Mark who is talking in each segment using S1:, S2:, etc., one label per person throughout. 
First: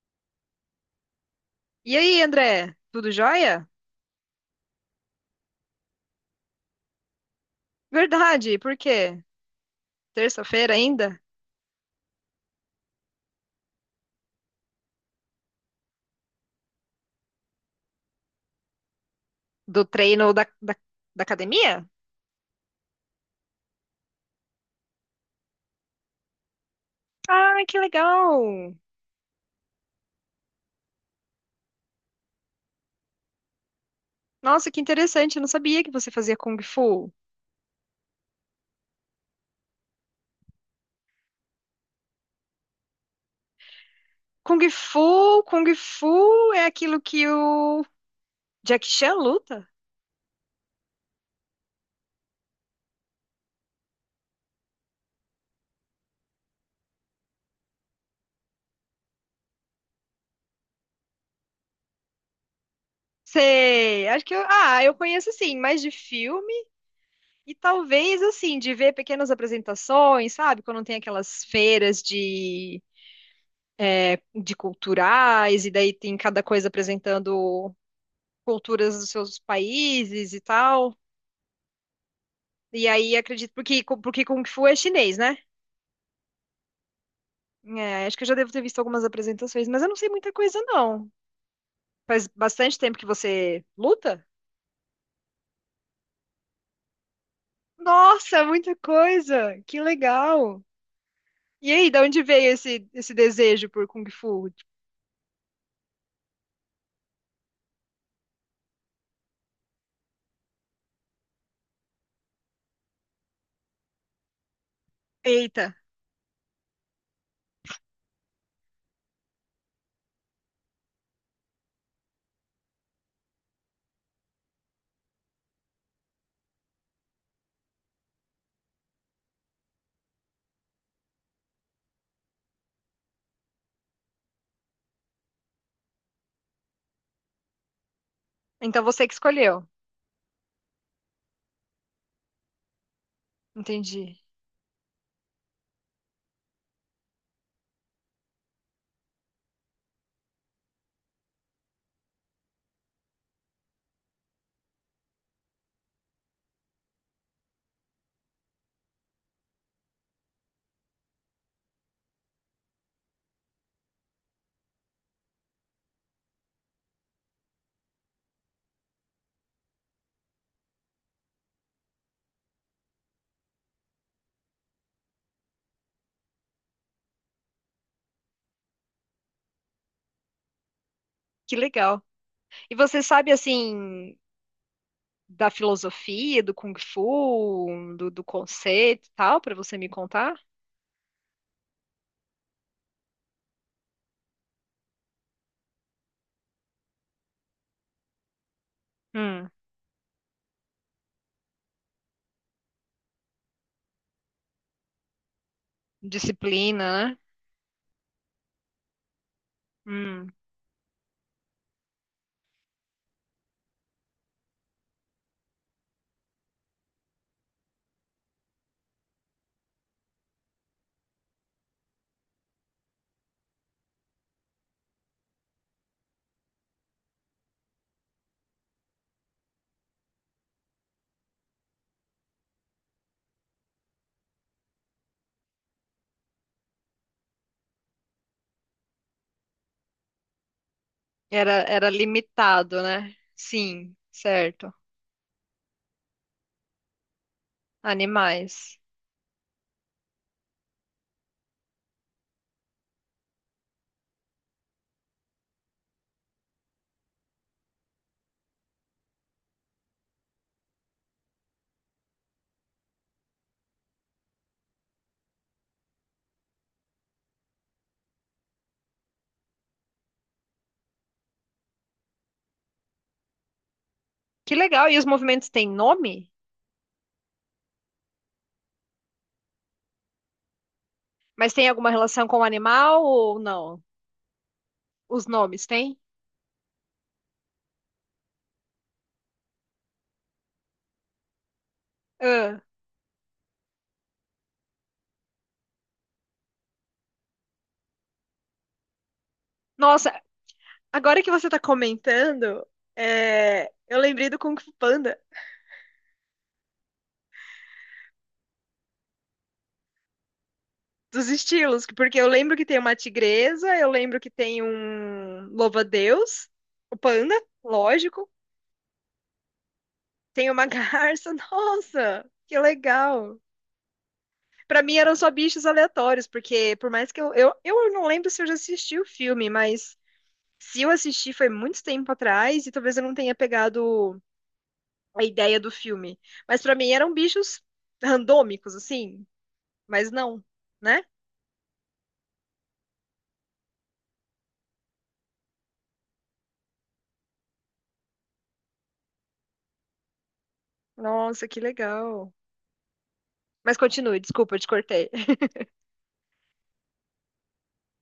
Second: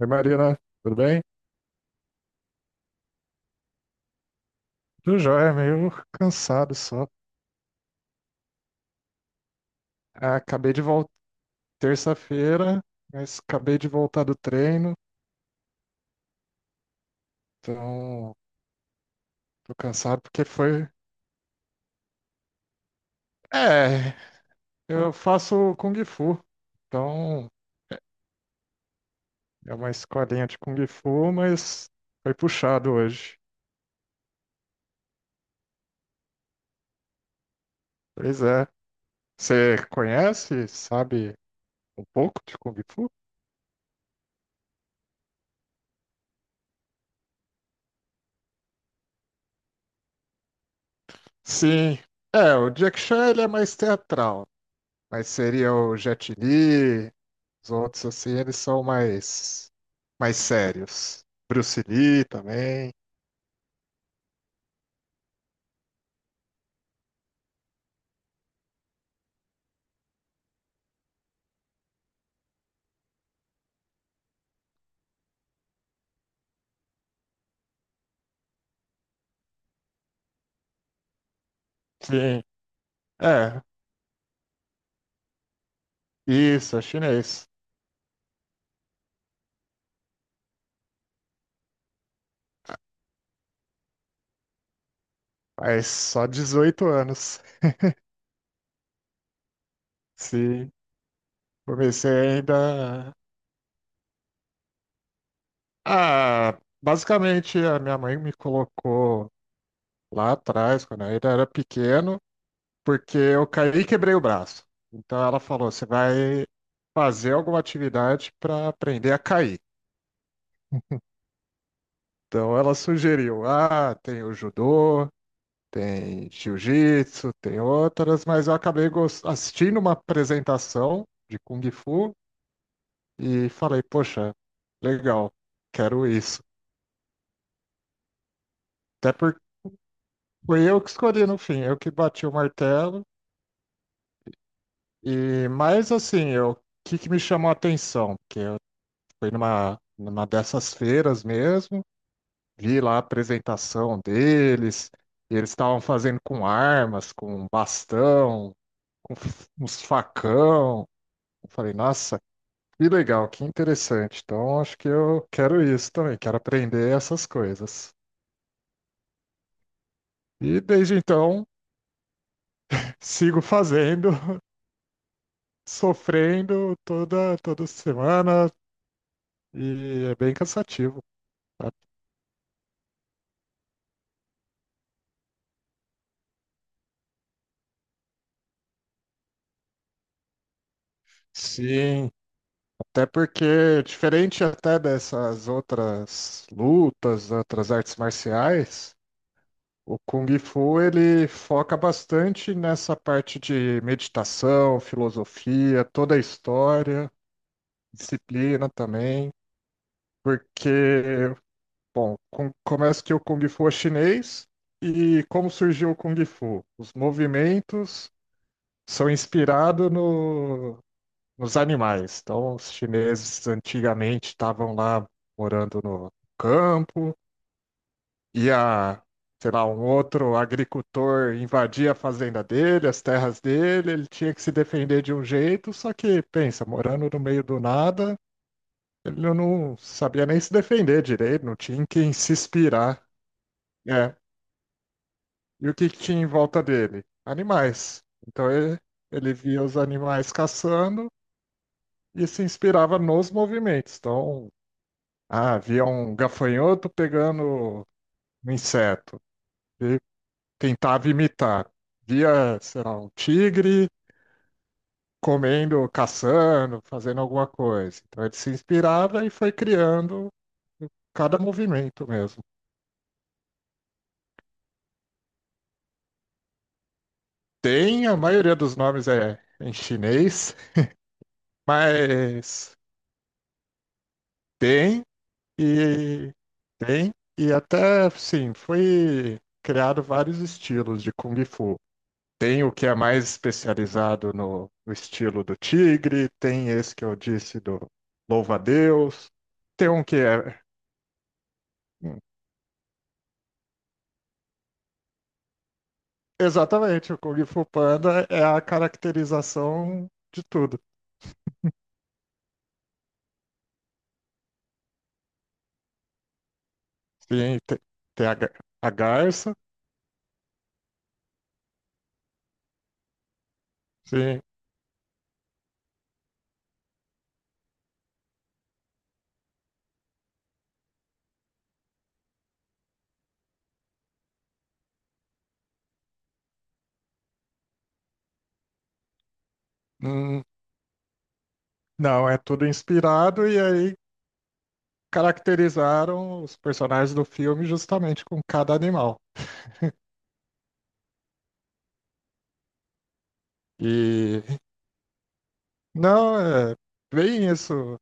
S1: Oi, Marina, tudo bem?
S2: E aí, André? Tudo jóia?
S1: Tudo jóia, meio cansado só.
S2: Verdade, por quê?
S1: Ah, acabei
S2: Terça-feira
S1: de voltar
S2: ainda?
S1: terça-feira, mas acabei de voltar do treino, então tô
S2: Do
S1: cansado
S2: treino
S1: porque foi.
S2: da academia?
S1: É, eu faço Kung Fu, então
S2: Ah, que legal!
S1: é uma escolinha de Kung Fu, mas foi puxado hoje.
S2: Nossa, que interessante, eu não sabia que você fazia Kung Fu.
S1: Pois é. Você conhece, sabe um pouco de Kung Fu?
S2: Kung Fu, Kung Fu é aquilo que o Jackie Chan luta?
S1: Sim. É, o Jack Chan ele é mais teatral, mas seria o Jet Li. Os outros, assim, eles são mais sérios. Bruce Lee também.
S2: Sei, acho que eu, ah, eu conheço sim, mais de filme e talvez assim, de ver pequenas apresentações, sabe? Quando tem aquelas feiras de culturais e daí tem cada coisa apresentando culturas dos seus países e tal.
S1: Sim.
S2: E aí acredito
S1: É,
S2: porque Kung Fu é chinês, né?
S1: isso, é chinês.
S2: É, acho que eu já devo ter visto algumas apresentações, mas eu não sei muita coisa não. Faz bastante tempo que você luta?
S1: Mas só 18 anos.
S2: Nossa, muita coisa. Que legal.
S1: Sim.
S2: E aí, da onde
S1: Comecei
S2: veio
S1: ainda.
S2: esse desejo por Kung Fu?
S1: Ah, basicamente a minha mãe me colocou lá atrás, quando eu ainda era pequeno, porque eu caí e quebrei o braço. Então ela falou:
S2: Eita.
S1: você vai fazer alguma atividade para aprender a cair. Então ela sugeriu: ah, tem o judô, tem jiu-jitsu, tem outras, mas eu acabei assistindo uma apresentação de Kung Fu e falei, poxa, legal, quero isso.
S2: Então você
S1: Até
S2: que
S1: porque
S2: escolheu.
S1: foi eu que escolhi no fim, eu que bati o martelo.
S2: Entendi.
S1: E mais assim, o que me chamou a atenção? Porque eu fui numa dessas feiras mesmo, vi lá a apresentação deles, e eles estavam fazendo com armas, com bastão, com uns facão. Eu falei, nossa, que legal, que interessante. Então, acho que eu quero isso também, quero aprender essas coisas. E desde então, sigo fazendo, sofrendo toda semana, e é bem cansativo.
S2: Que
S1: Tá?
S2: legal. E você sabe assim da filosofia do Kung Fu, do conceito e tal, para você me contar?
S1: Sim, até porque, diferente até dessas outras lutas, outras artes marciais,
S2: Hum.
S1: o Kung Fu ele foca bastante nessa parte de meditação, filosofia, toda a
S2: Disciplina,
S1: história,
S2: né?
S1: disciplina também.
S2: Hum,
S1: Porque, bom, começa que o Kung Fu é chinês e como surgiu o Kung Fu? Os movimentos são inspirados no, nos animais. Então, os chineses antigamente estavam lá morando no campo, ia, sei lá, um outro agricultor invadia a fazenda dele, as terras dele, ele tinha que se defender de um jeito, só que, pensa, morando no meio do nada. Ele não sabia nem se defender direito, não tinha em
S2: era
S1: quem se
S2: limitado,
S1: inspirar.
S2: né? Sim,
S1: É.
S2: certo.
S1: E o que que tinha em volta dele? Animais. Então ele,
S2: Animais.
S1: ele via os animais caçando e se inspirava nos movimentos. Então, ah, via um gafanhoto pegando um inseto e tentava imitar. Via, sei lá, um tigre comendo, caçando, fazendo alguma coisa. Então ele se inspirava e foi criando cada movimento mesmo.
S2: Que legal. E os movimentos têm nome?
S1: Tem, a maioria dos nomes é em chinês,
S2: Mas tem alguma relação com o
S1: mas
S2: animal ou não?
S1: tem
S2: Os nomes têm?
S1: e tem e até sim, foi criado vários estilos de Kung Fu.
S2: Ah,
S1: Tem o que é mais especializado no estilo do tigre, tem esse que eu disse do louva-a-Deus, tem um que
S2: nossa,
S1: é
S2: agora que você tá comentando, é, eu lembrei do Kung Fu Panda,
S1: exatamente o Kung Fu Panda é a caracterização de tudo.
S2: dos estilos, porque eu lembro que tem uma tigresa, eu lembro que tem um louva-a-Deus, o panda,
S1: Sim, tem
S2: lógico,
S1: a garça,
S2: tem uma garça, nossa, que legal.
S1: sim.
S2: Pra mim eram só bichos aleatórios, porque por mais que eu. Eu não lembro se eu já assisti o filme, mas se eu assisti foi muito tempo atrás e talvez eu não tenha pegado a ideia do filme. Mas pra mim eram bichos randômicos, assim. Mas não,
S1: hum,
S2: né?
S1: Não, é tudo inspirado e aí caracterizaram os personagens do filme justamente com cada animal.
S2: Nossa, que legal. Mas continue,
S1: E
S2: desculpa, eu te cortei.
S1: não, é bem isso.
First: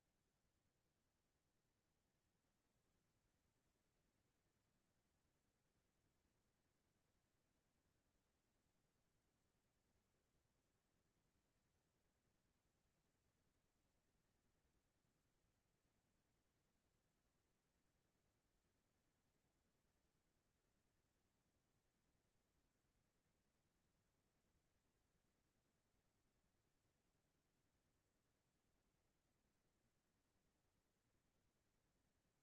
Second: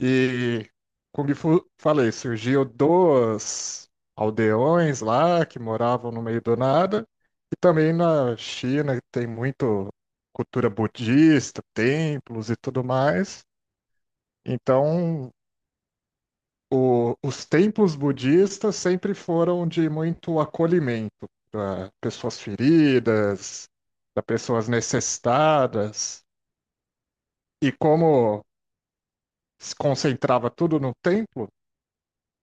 S1: E como falei, surgiu dois aldeões lá que moravam no meio do nada. E também na China tem muito cultura budista, templos e tudo mais. Então os templos budistas sempre foram de muito acolhimento para pessoas feridas, para pessoas necessitadas. E como se concentrava tudo no templo,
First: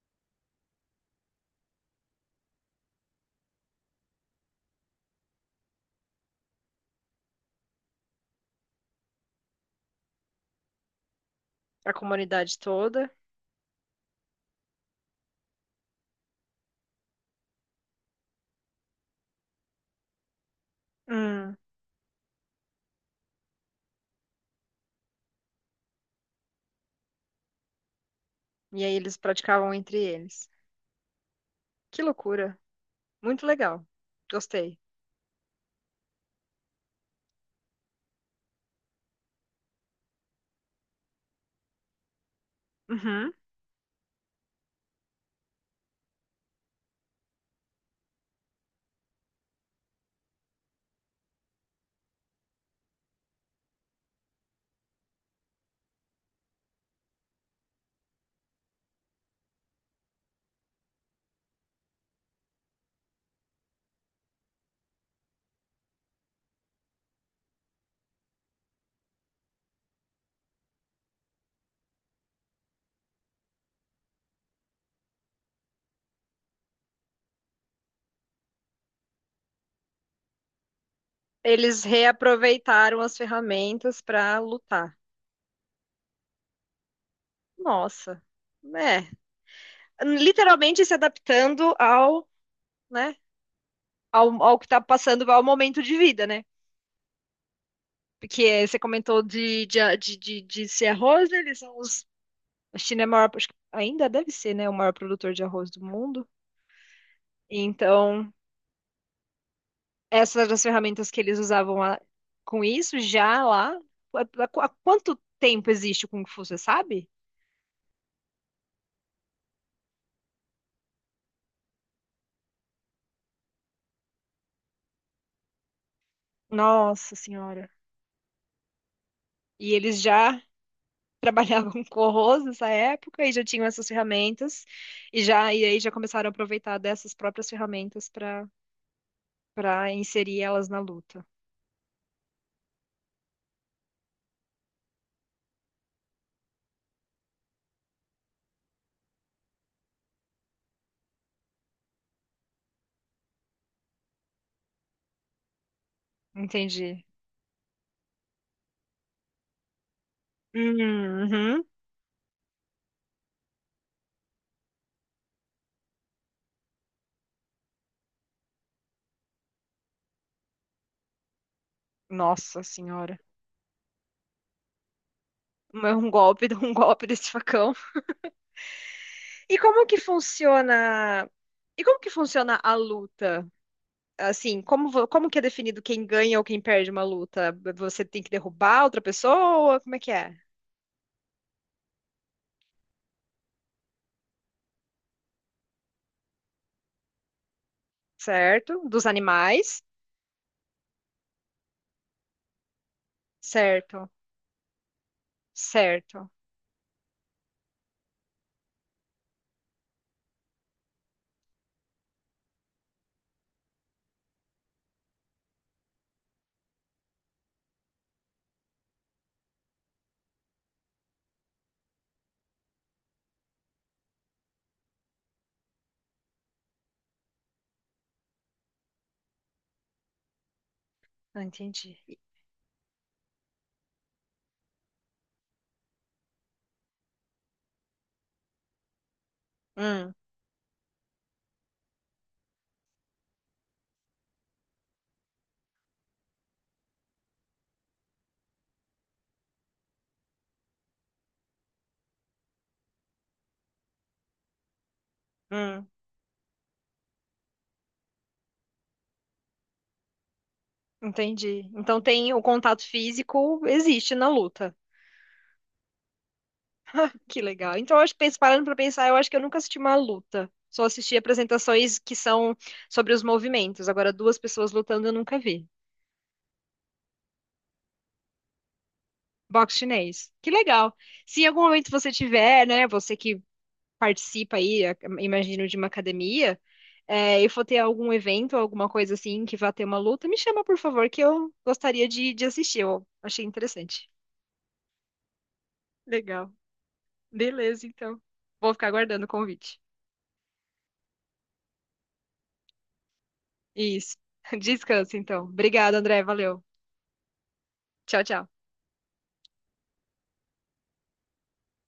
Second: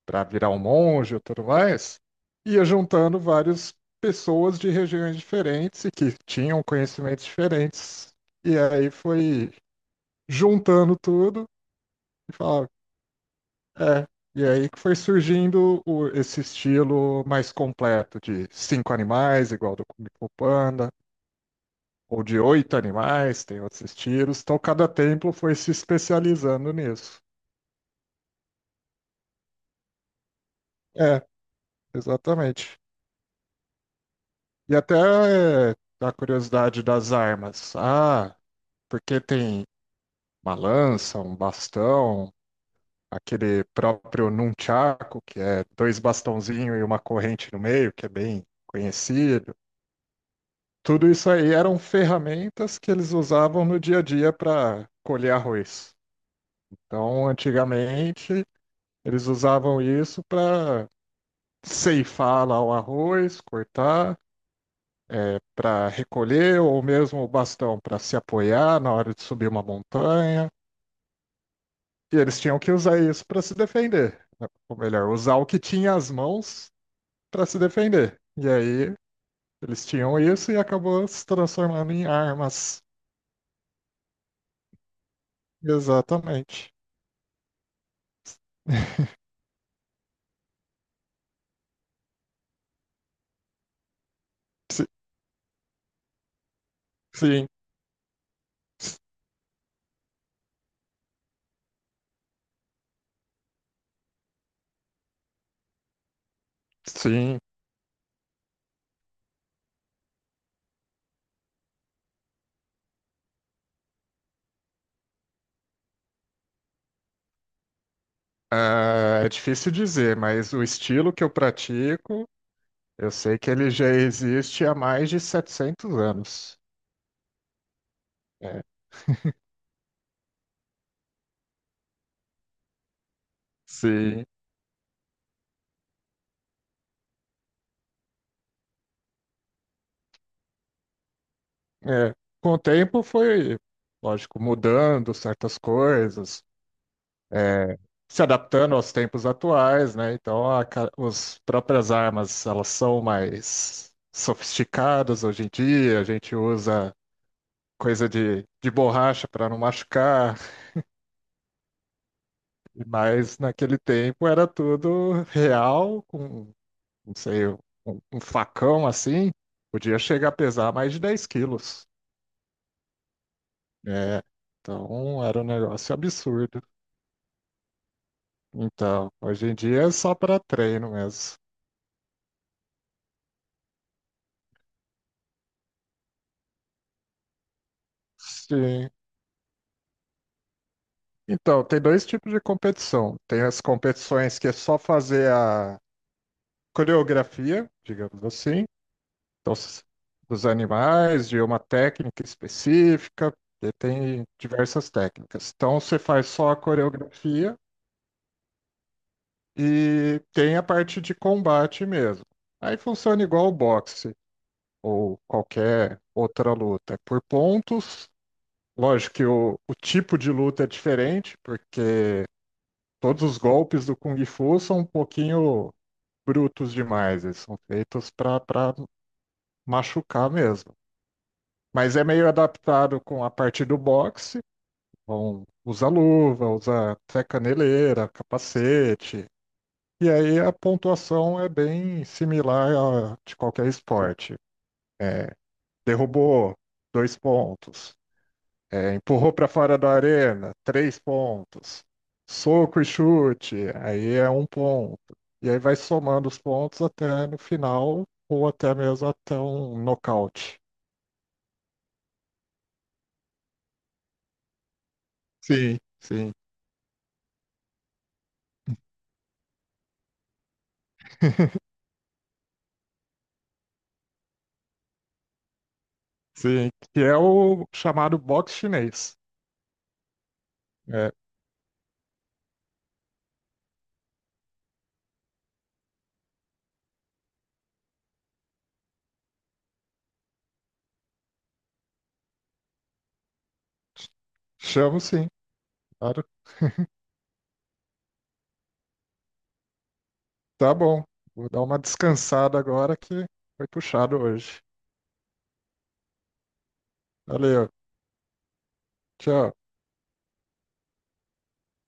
S1: para virar um monge e tudo mais, ia juntando várias pessoas de regiões diferentes e que tinham conhecimentos diferentes. E aí foi juntando tudo
S2: A
S1: e
S2: comunidade
S1: falava,
S2: toda.
S1: é, e aí que foi surgindo esse estilo mais completo de cinco animais, igual do Kung Fu Panda,
S2: Hum,
S1: ou de oito animais, tem outros estilos. Então cada templo foi se especializando nisso.
S2: e aí eles praticavam entre eles.
S1: É,
S2: Que loucura.
S1: exatamente.
S2: Muito legal.
S1: E
S2: Gostei.
S1: até é, da curiosidade das armas. Ah, porque tem uma lança, um bastão,
S2: Uhum.
S1: aquele próprio nunchaku, que é dois bastãozinhos e uma corrente no meio, que é bem conhecido. Tudo isso aí eram ferramentas que eles usavam no dia a dia para colher arroz. Então, antigamente, eles usavam isso para ceifar lá o arroz, cortar, para recolher, ou mesmo o bastão para se apoiar na hora de subir uma montanha. E eles tinham que usar isso para se defender, né? Ou melhor, usar o que tinha as mãos para se defender. E aí, eles tinham isso e acabou se
S2: Eles
S1: transformando em armas.
S2: reaproveitaram as ferramentas pra lutar.
S1: Exatamente.
S2: Nossa, né? Literalmente se adaptando ao, né? Ao que está
S1: Si-
S2: passando, ao momento de vida, né?
S1: Sim,
S2: Porque eh, você
S1: s-
S2: comentou de ser arroz, né? Eles são os. A China é o maior, acho que ainda deve ser, né? O maior produtor de arroz do mundo.
S1: sim.
S2: Então, essas eram as ferramentas que eles usavam lá, com isso já lá. Há, há quanto tempo existe o Kung Fu, você sabe?
S1: Ah, é difícil dizer, mas o estilo que eu pratico, eu sei que ele já existe há mais de 700 anos.
S2: Nossa Senhora.
S1: É,
S2: E eles já trabalhava com co nessa época e já tinham essas
S1: sim.
S2: ferramentas e já e aí já começaram a aproveitar dessas próprias ferramentas para inserir elas na luta.
S1: É. Com o tempo foi, lógico, mudando certas coisas, é, se adaptando aos tempos atuais, né? Então, as próprias armas, elas são mais sofisticadas hoje em dia, a gente usa
S2: Entendi.
S1: coisa de borracha para não machucar.
S2: Uhum.
S1: Mas naquele tempo era tudo real, com, não sei, um, facão assim, podia chegar a pesar mais de 10 quilos.
S2: Nossa senhora.
S1: É, então era um
S2: Um
S1: negócio
S2: um golpe,
S1: absurdo.
S2: um golpe desse facão.
S1: Então, hoje em
S2: E
S1: dia
S2: como
S1: é
S2: que
S1: só para treino
S2: funciona?
S1: mesmo.
S2: E como que funciona a luta? Assim, como, vo- como que é definido quem ganha ou quem perde uma luta? Você tem que derrubar
S1: Sim.
S2: outra pessoa? Como é que é?
S1: Então, tem dois tipos de competição. Tem as competições que é só fazer a coreografia, digamos assim,
S2: Certo? Dos
S1: então,
S2: animais?
S1: dos animais, de uma técnica específica, e
S2: Certo,
S1: tem diversas técnicas. Então, você faz
S2: certo.
S1: só a coreografia e tem a parte de combate mesmo. Aí funciona igual o boxe ou qualquer outra luta. É por pontos. Lógico que o tipo de luta é diferente, porque todos os golpes do Kung Fu são um pouquinho brutos demais. Eles são feitos para machucar mesmo.
S2: Ah,
S1: Mas
S2: entendi.
S1: é meio adaptado com a parte do boxe. Vão, usar luva, usar até caneleira, capacete. E
S2: Hum,
S1: aí a pontuação é bem similar a de qualquer esporte. É, derrubou, dois pontos. É, empurrou para fora da arena, três pontos. Soco e chute, aí é um ponto. E aí vai
S2: hum,
S1: somando os pontos até no final, ou até mesmo até um nocaute.
S2: entendi. Então tem o contato físico existe na luta.
S1: Sim, sim.
S2: Que legal. Então eu acho que penso- parando para pensar, eu acho que eu nunca assisti uma luta. Só assisti apresentações que são sobre os movimentos. Agora duas pessoas lutando eu nunca vi.
S1: Sim, que é o chamado box chinês.
S2: Boxe chinês. Que legal.
S1: É,
S2: Se em algum momento você tiver, né, você que participa aí, a- imagino, de uma academia, é, e for ter algum evento, alguma coisa assim que vá ter uma luta, me chama, por favor, que eu gostaria de assistir. Eu achei interessante.
S1: ch- chamo sim, claro.
S2: Legal. Beleza, então. Vou ficar aguardando o convite.
S1: Tá bom. Vou dar uma descansada agora que foi
S2: Isso.
S1: puxado hoje.
S2: Descansa, então. Obrigada, André. Valeu.
S1: Valeu,
S2: Tchau, tchau.
S1: tchau.